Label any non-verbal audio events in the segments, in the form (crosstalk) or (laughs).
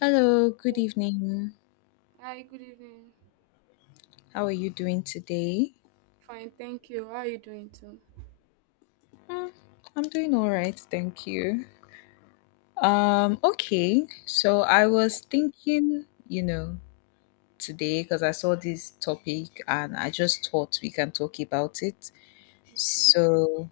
Hello, good evening. Hi, good evening. How are you doing today? Fine, thank you. How are you doing too? Hmm, I'm doing all right, thank you. Okay, so I was thinking, today, because I saw this topic and I just thought we can talk about it. Okay. So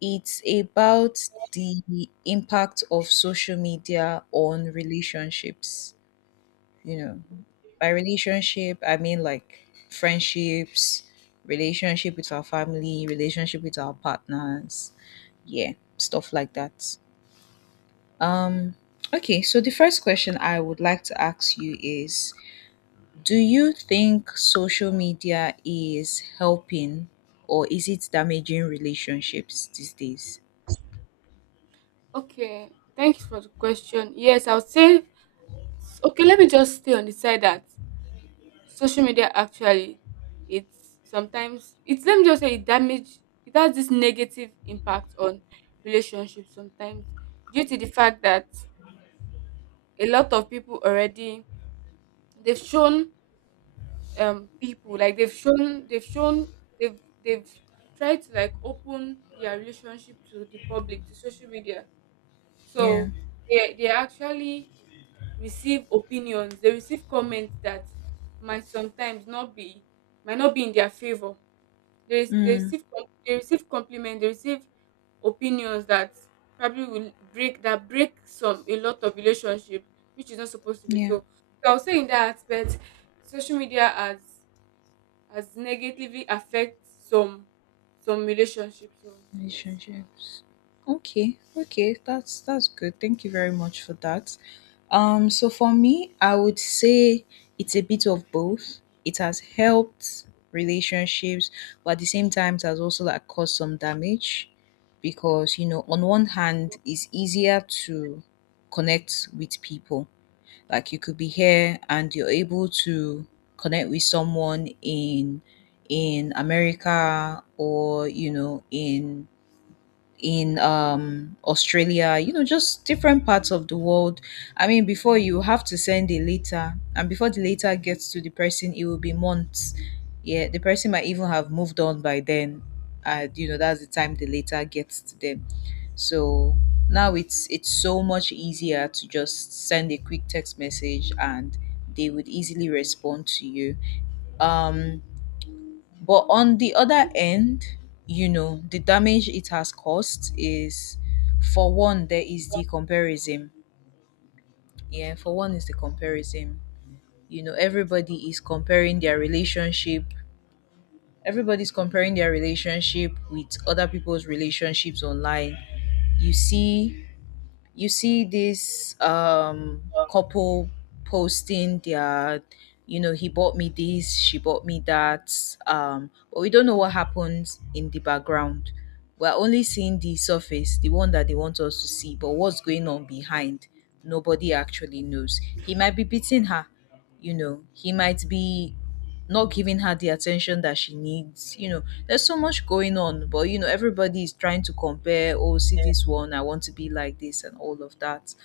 it's about the impact of social media on relationships. you know Okay. by relationship I mean like friendships, relationship with our family, relationship with our partners, yeah, stuff like that. um okay, so the first question I would like to ask you is, do you think social media is helping or is it damaging relationships these days? Okay. Thanks for the question. Yes, I would say okay, let me just stay on the side that social media actually it's sometimes it's let me just say it damage, it has this negative impact on relationships sometimes due to the fact that a lot of people already they've shown, people like they've shown they've they've tried to like open their relationship to the public, to social media. Yeah. So they actually receive opinions, they receive comments that might sometimes not be, might not be in their favor. they, rec- they Mm, receive com- they receive compliments, they receive opinions that probably will break that, break some, a lot of relationship, which is not supposed to be yeah. so. So I'll say in that aspect, social media has negatively affect some relationships. So yes. Relationships. Okay, okay, that's good. Thank you very much for that. So for me, I would say it's a bit of both. It has helped relationships, but at the same time, it has also like caused some damage. Because on one hand, it's easier to connect with people. Like you could be here and you're able to connect with someone in America, or in Australia, you know, just different parts of the world. I mean, before, you have to send a letter, and before the letter gets to the person, it will be months. Yeah, the person might even have moved on by then. And you know, that's the time the letter gets to them. So now it's so much easier to just send a quick text message and they would easily respond to you. Um but on the other end, you know, the damage it has caused is, for one, there is the comparison. Yeah, for one is the comparison. You know, everybody is comparing their relationship. Everybody's comparing their relationship with other people's relationships online. You see you see this couple posting their, you know, he bought me this, she bought me that, um, but we don't know what happens in the background. We're only seeing the surface, the one that they want us to see, but what's going on behind, nobody actually knows. He might be beating her, you know, he might be not giving her the attention that she needs, you know. There's so much going on, but you know, everybody is trying to compare, oh, see this one, I want to be like this, and all of that.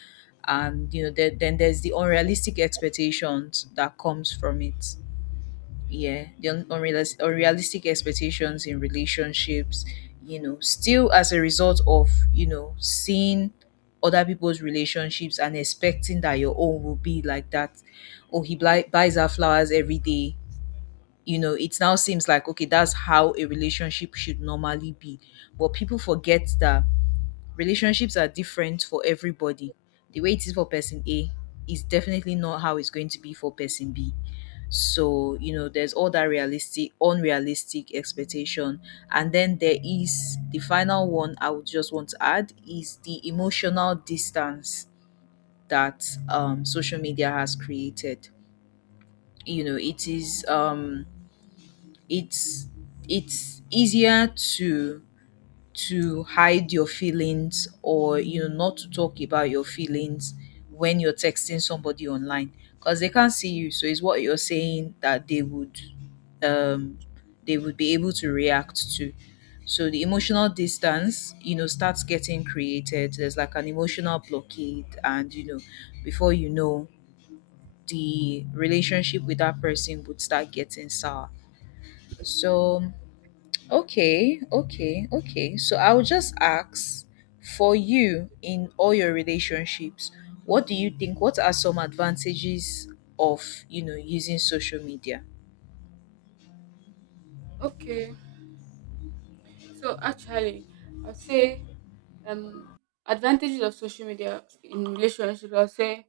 And you know, then there's the unrealistic expectations that comes from it. Yeah, the unrealistic expectations in relationships, you know, still as a result of you know seeing other people's relationships and expecting that your own will be like that. Or he buys her flowers every day, you know. It now seems like okay, that's how a relationship should normally be, but people forget that relationships are different for everybody. The way it is for person A is definitely not how it's going to be for person B. So, you know, there's all that realistic, unrealistic expectation. And then there is the final one I would just want to add, is the emotional distance that social media has created. You know, it is it's it's easier to hide your feelings, or you know, not to talk about your feelings when you're texting somebody online, because they can't see you, so it's what you're saying that they would, um they would be able to react to. So the emotional distance, you know, starts getting created. There's like an emotional blockade, and you know, before you know, the relationship with that person would start getting sour. So okay, okay, okay. So I'll just ask, for you, in all your relationships, what do you think? What are some advantages of, you know, using social media? Okay. So actually I'll say, um advantages of social media in relationships, I'll say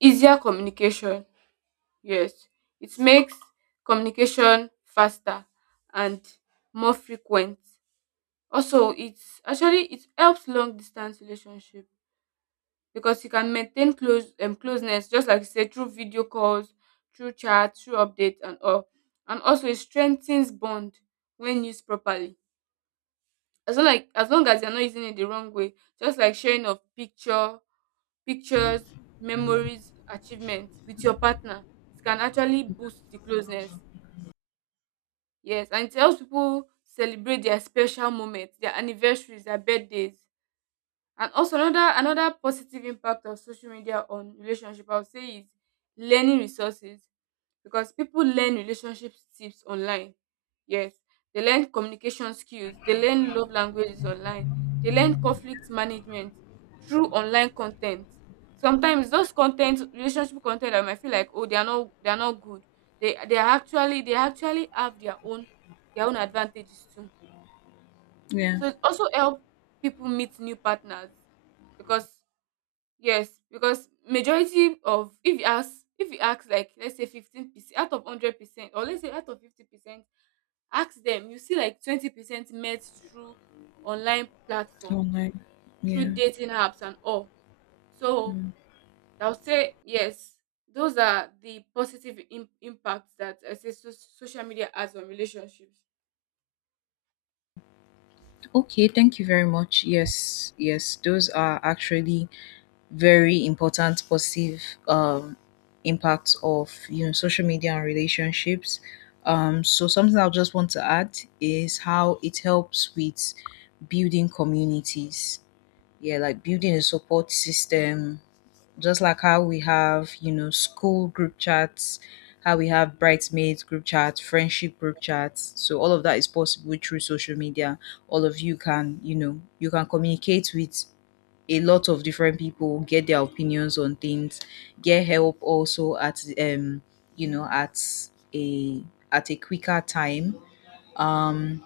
easier communication. Yes. It makes communication faster and more frequent. Also it's actually it helps long distance relationship because you can maintain close, closeness, just like you said, through video calls, through chat, through updates and all. And also it strengthens bond when used properly, as long as you're not using it the wrong way. Just like sharing of pictures, memories, achievements with your partner, it can actually boost the closeness. Yes, and it helps people celebrate their special moments, their anniversaries, their birthdays. And also another positive impact of social media on relationship I would say is learning resources, because people learn relationship tips online. Yes. They learn communication skills, they learn love languages online, they learn conflict management through online content. Sometimes those content, relationship content, I might feel like, oh, they are not good. They are actually, they actually have their own, their own advantages too. Yeah, So it also help people meet new partners, because yes, because majority of, if you ask, like let's say 15% out of 100%, or let's say out of 50%, ask them, you see like 20% met through online platform, online. through Yeah. dating apps and all. So Mm. I'll say yes, those are the positive impacts that I say social media has on relationships. Okay, thank you very much. Yes, yes, those are actually very important positive um, impact of you know social media and relationships. So something I just want to add is how it helps with building communities. Yeah, like building a support system, just like how we have, you know, school group chats, how we have bridesmaids group chats, friendship group chats. So all of that is possible through social media. All of you can, you know, you can communicate with a lot of different people, get their opinions on things, get help also at you know a at a quicker time. Um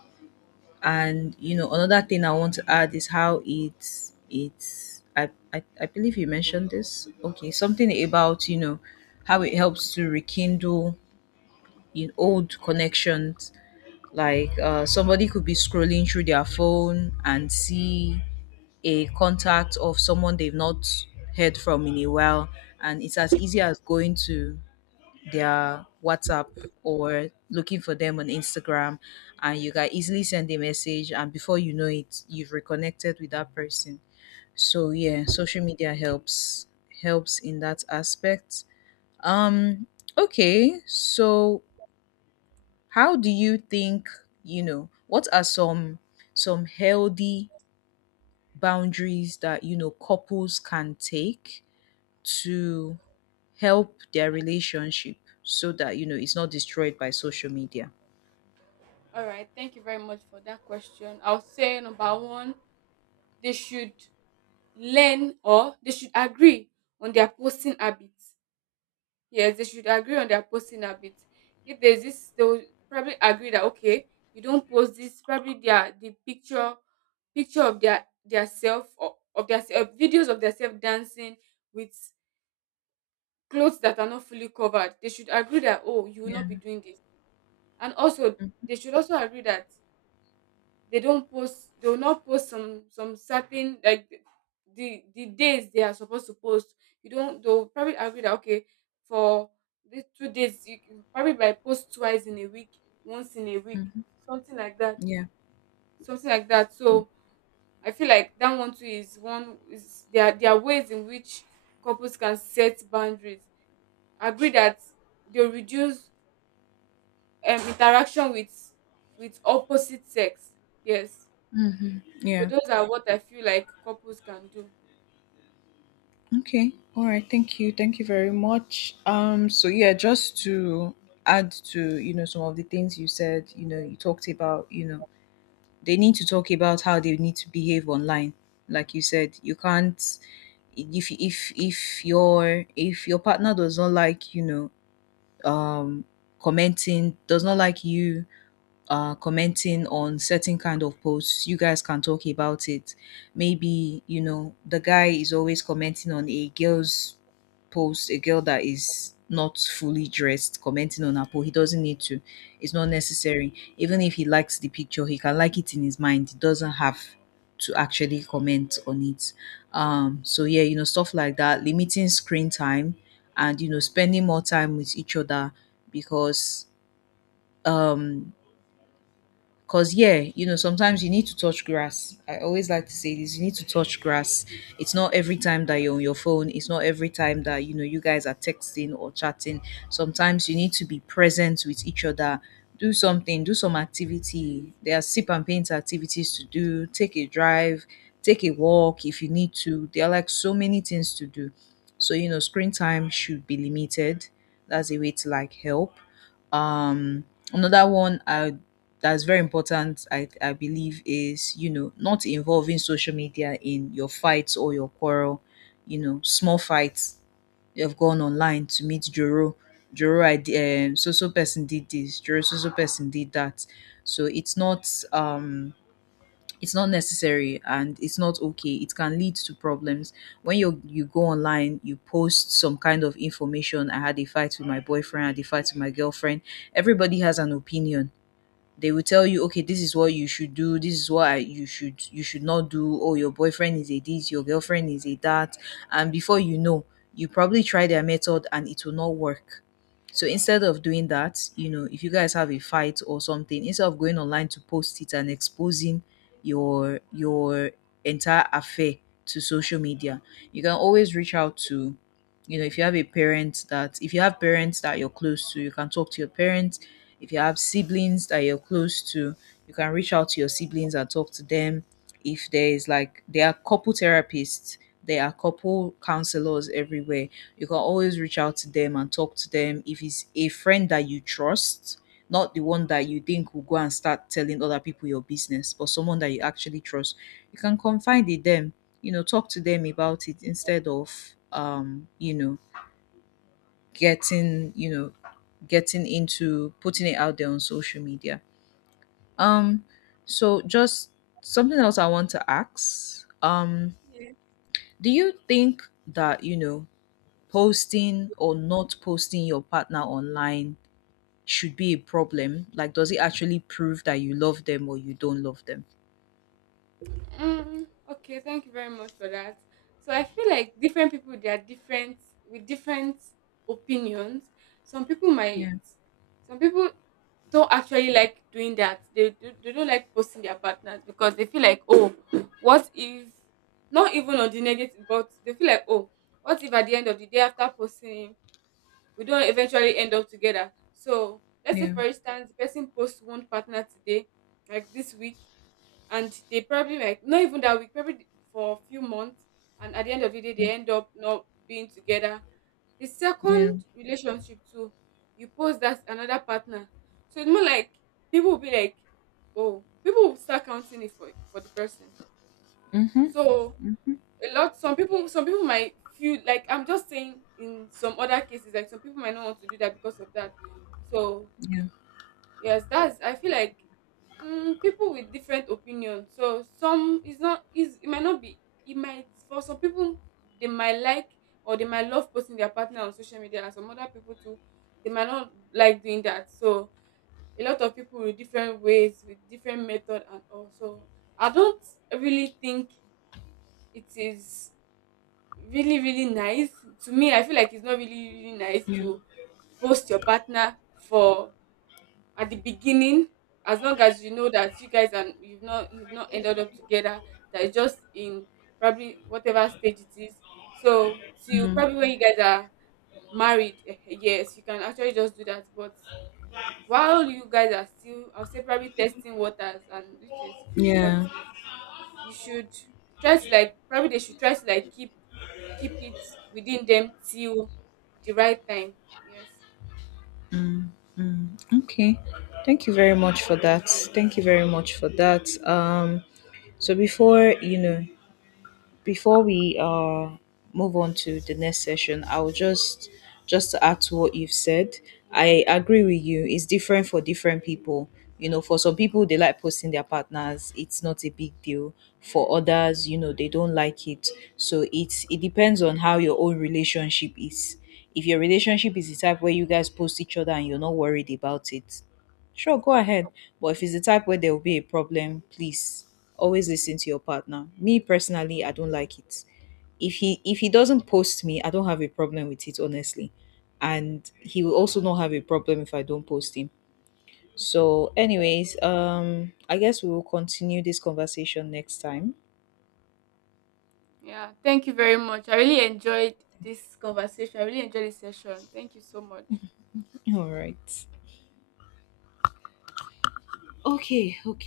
and you know another thing I want to add is how it's I believe you mentioned this. Okay, something about you know how it helps to rekindle in old connections. Like somebody could be scrolling through their phone and see a contact of someone they've not heard from in a while, and it's as easy as going to their WhatsApp or looking for them on Instagram, and you can easily send a message, and before you know it, you've reconnected with that person. So yeah, social media helps helps in that aspect. um okay, so how do you think, you know, what are some healthy boundaries that you know couples can take to help their relationship so that you know it's not destroyed by social media? All right, thank you very much for that question. I'll say number one, they should learn, or they should agree on their posting habits. Yes, they should agree on their posting habits. If there's this, they will probably agree that okay, you don't post this. Probably the picture of their self, or of videos of their self dancing with clothes that are not fully covered. They should agree that, oh, you will Yeah. not be doing this. And also they should also agree that they will not post some certain, like the days they are supposed to post. You don't, they'll probably agree that okay, for these 2 days you can probably like post twice in a week, once in a week, Mm-hmm. something like that, Yeah. something like that. So I feel like that one too is one is, there are, there are ways in which couples can set boundaries. Agree that they reduce, interaction with opposite sex. Yes. Mm-hmm. So Yeah. those are what I feel like couples can do. Okay. All right. Thank you. Thank you very much. So yeah, just to add to you know some of the things you said. You know, you talked about, you know, they need to talk about how they need to behave online. Like you said, you can't, if your, partner does not like, you know, um commenting, does not like you commenting on certain kind of posts, you guys can talk about it. Maybe you know the guy is always commenting on a girl's post, a girl that is not fully dressed, commenting on her post, he doesn't need to. It's not necessary, even if he likes the picture, he can like it in his mind, he doesn't have to actually comment on it. So yeah, you know, stuff like that, limiting screen time and you know spending more time with each other, because um 'cause yeah, you know, sometimes you need to touch grass. I always like to say this, you need to touch grass. It's not every time that you're on your phone, it's not every time that you know you guys are texting or chatting. Sometimes you need to be present with each other. Do something, do some activity. There are sip and paint activities to do, take a drive, take a walk if you need to. There are like so many things to do. So, you know, screen time should be limited. That's a way to like help. Another one I, that's very important, I believe, is you know not involving social media in your fights or your quarrel. You know, small fights, you have gone online to meet Joro, so so person did this, Joro, so so person did that. So it's not, it's not necessary and it's not okay. It can lead to problems when you go online, you post some kind of information, I had a fight with my boyfriend, I had a fight with my girlfriend. Everybody has an opinion. They will tell you, okay, this is what you should do. This is what you should, you should not do. Oh, your boyfriend is a this, your girlfriend is a that, and before you know, you probably try their method and it will not work. So instead of doing that, you know, if you guys have a fight or something, instead of going online to post it and exposing your entire affair to social media, you can always reach out to, you know, if you have a parent that if you have parents that you're close to, you can talk to your parents. If you have siblings that you're close to, you can reach out to your siblings and talk to them. If there is like, there are couple therapists, there are couple counselors everywhere. You can always reach out to them and talk to them. If it's a friend that you trust, not the one that you think will go and start telling other people your business, but someone that you actually trust, you can confide in them, you know, talk to them about it, instead of, um, you know, getting you know getting into putting it out there on social media. um so just something else I want to ask, Yeah. do you think that you know posting or not posting your partner online should be a problem? Like, does it actually prove that you love them or you don't love them? Okay, thank you very much for that. So I feel like different people, they are different with different opinions. Some people might Yeah. some people don't actually like doing that. They don't like posting their partners because they feel like, oh, what if, not even on the negative, but they feel like, oh, what if at the end of the day after posting him, we don't eventually end up together. So let's say Yeah. for instance the person posts one partner today, like this week, and they probably like, not even that week, probably for a few months, and at the end of the day Mm, they end up not being together. The yeah. second relationship too, you post that another partner. So it's more like people will be like, oh, people will start counting it for the person. Mm-hmm. So a lot, some people might feel like, I'm just saying in some other cases, like some people might not want to do that because of that. So Yeah. yes, that's, I feel like, people with different opinions. So some is not, is it might not be, it might, for some people, they might like, or they might love posting their partner on social media, and some other people too, they might not like doing that. So a lot of people with different ways, with different method. And also I don't really think it is really really nice. To me I feel like it's not really really nice Yeah. to post your partner for, at the beginning, as long as you know that you guys, and you've not ended up together, that it's just in, probably whatever stage it is. So till Mm-hmm. probably when you guys are married, yes, you can actually just do that. But while you guys are still, I'll say, probably testing waters, and which is, but Yeah. you should try to like, probably they should try to like keep, keep it within them till the right time. Yes. Okay. Thank you very much for that. Thank you very much for that. So before, you know, before we move on to the next session, I'll just to add to what you've said. I agree with you. It's different for different people. You know, for some people they like posting their partners. It's not a big deal. For others, you know, they don't like it. So it's, it depends on how your own relationship is. If your relationship is the type where you guys post each other and you're not worried about it, sure, go ahead. But if it's the type where there will be a problem, please always listen to your partner. Me personally, I don't like it. If he doesn't post me, I don't have a problem with it, honestly. And he will also not have a problem if I don't post him. So, anyways, I guess we will continue this conversation next time. Yeah. Thank you very much. I really enjoyed this conversation. I really enjoyed this session. Thank you so much. (laughs) All right. Okay, okay.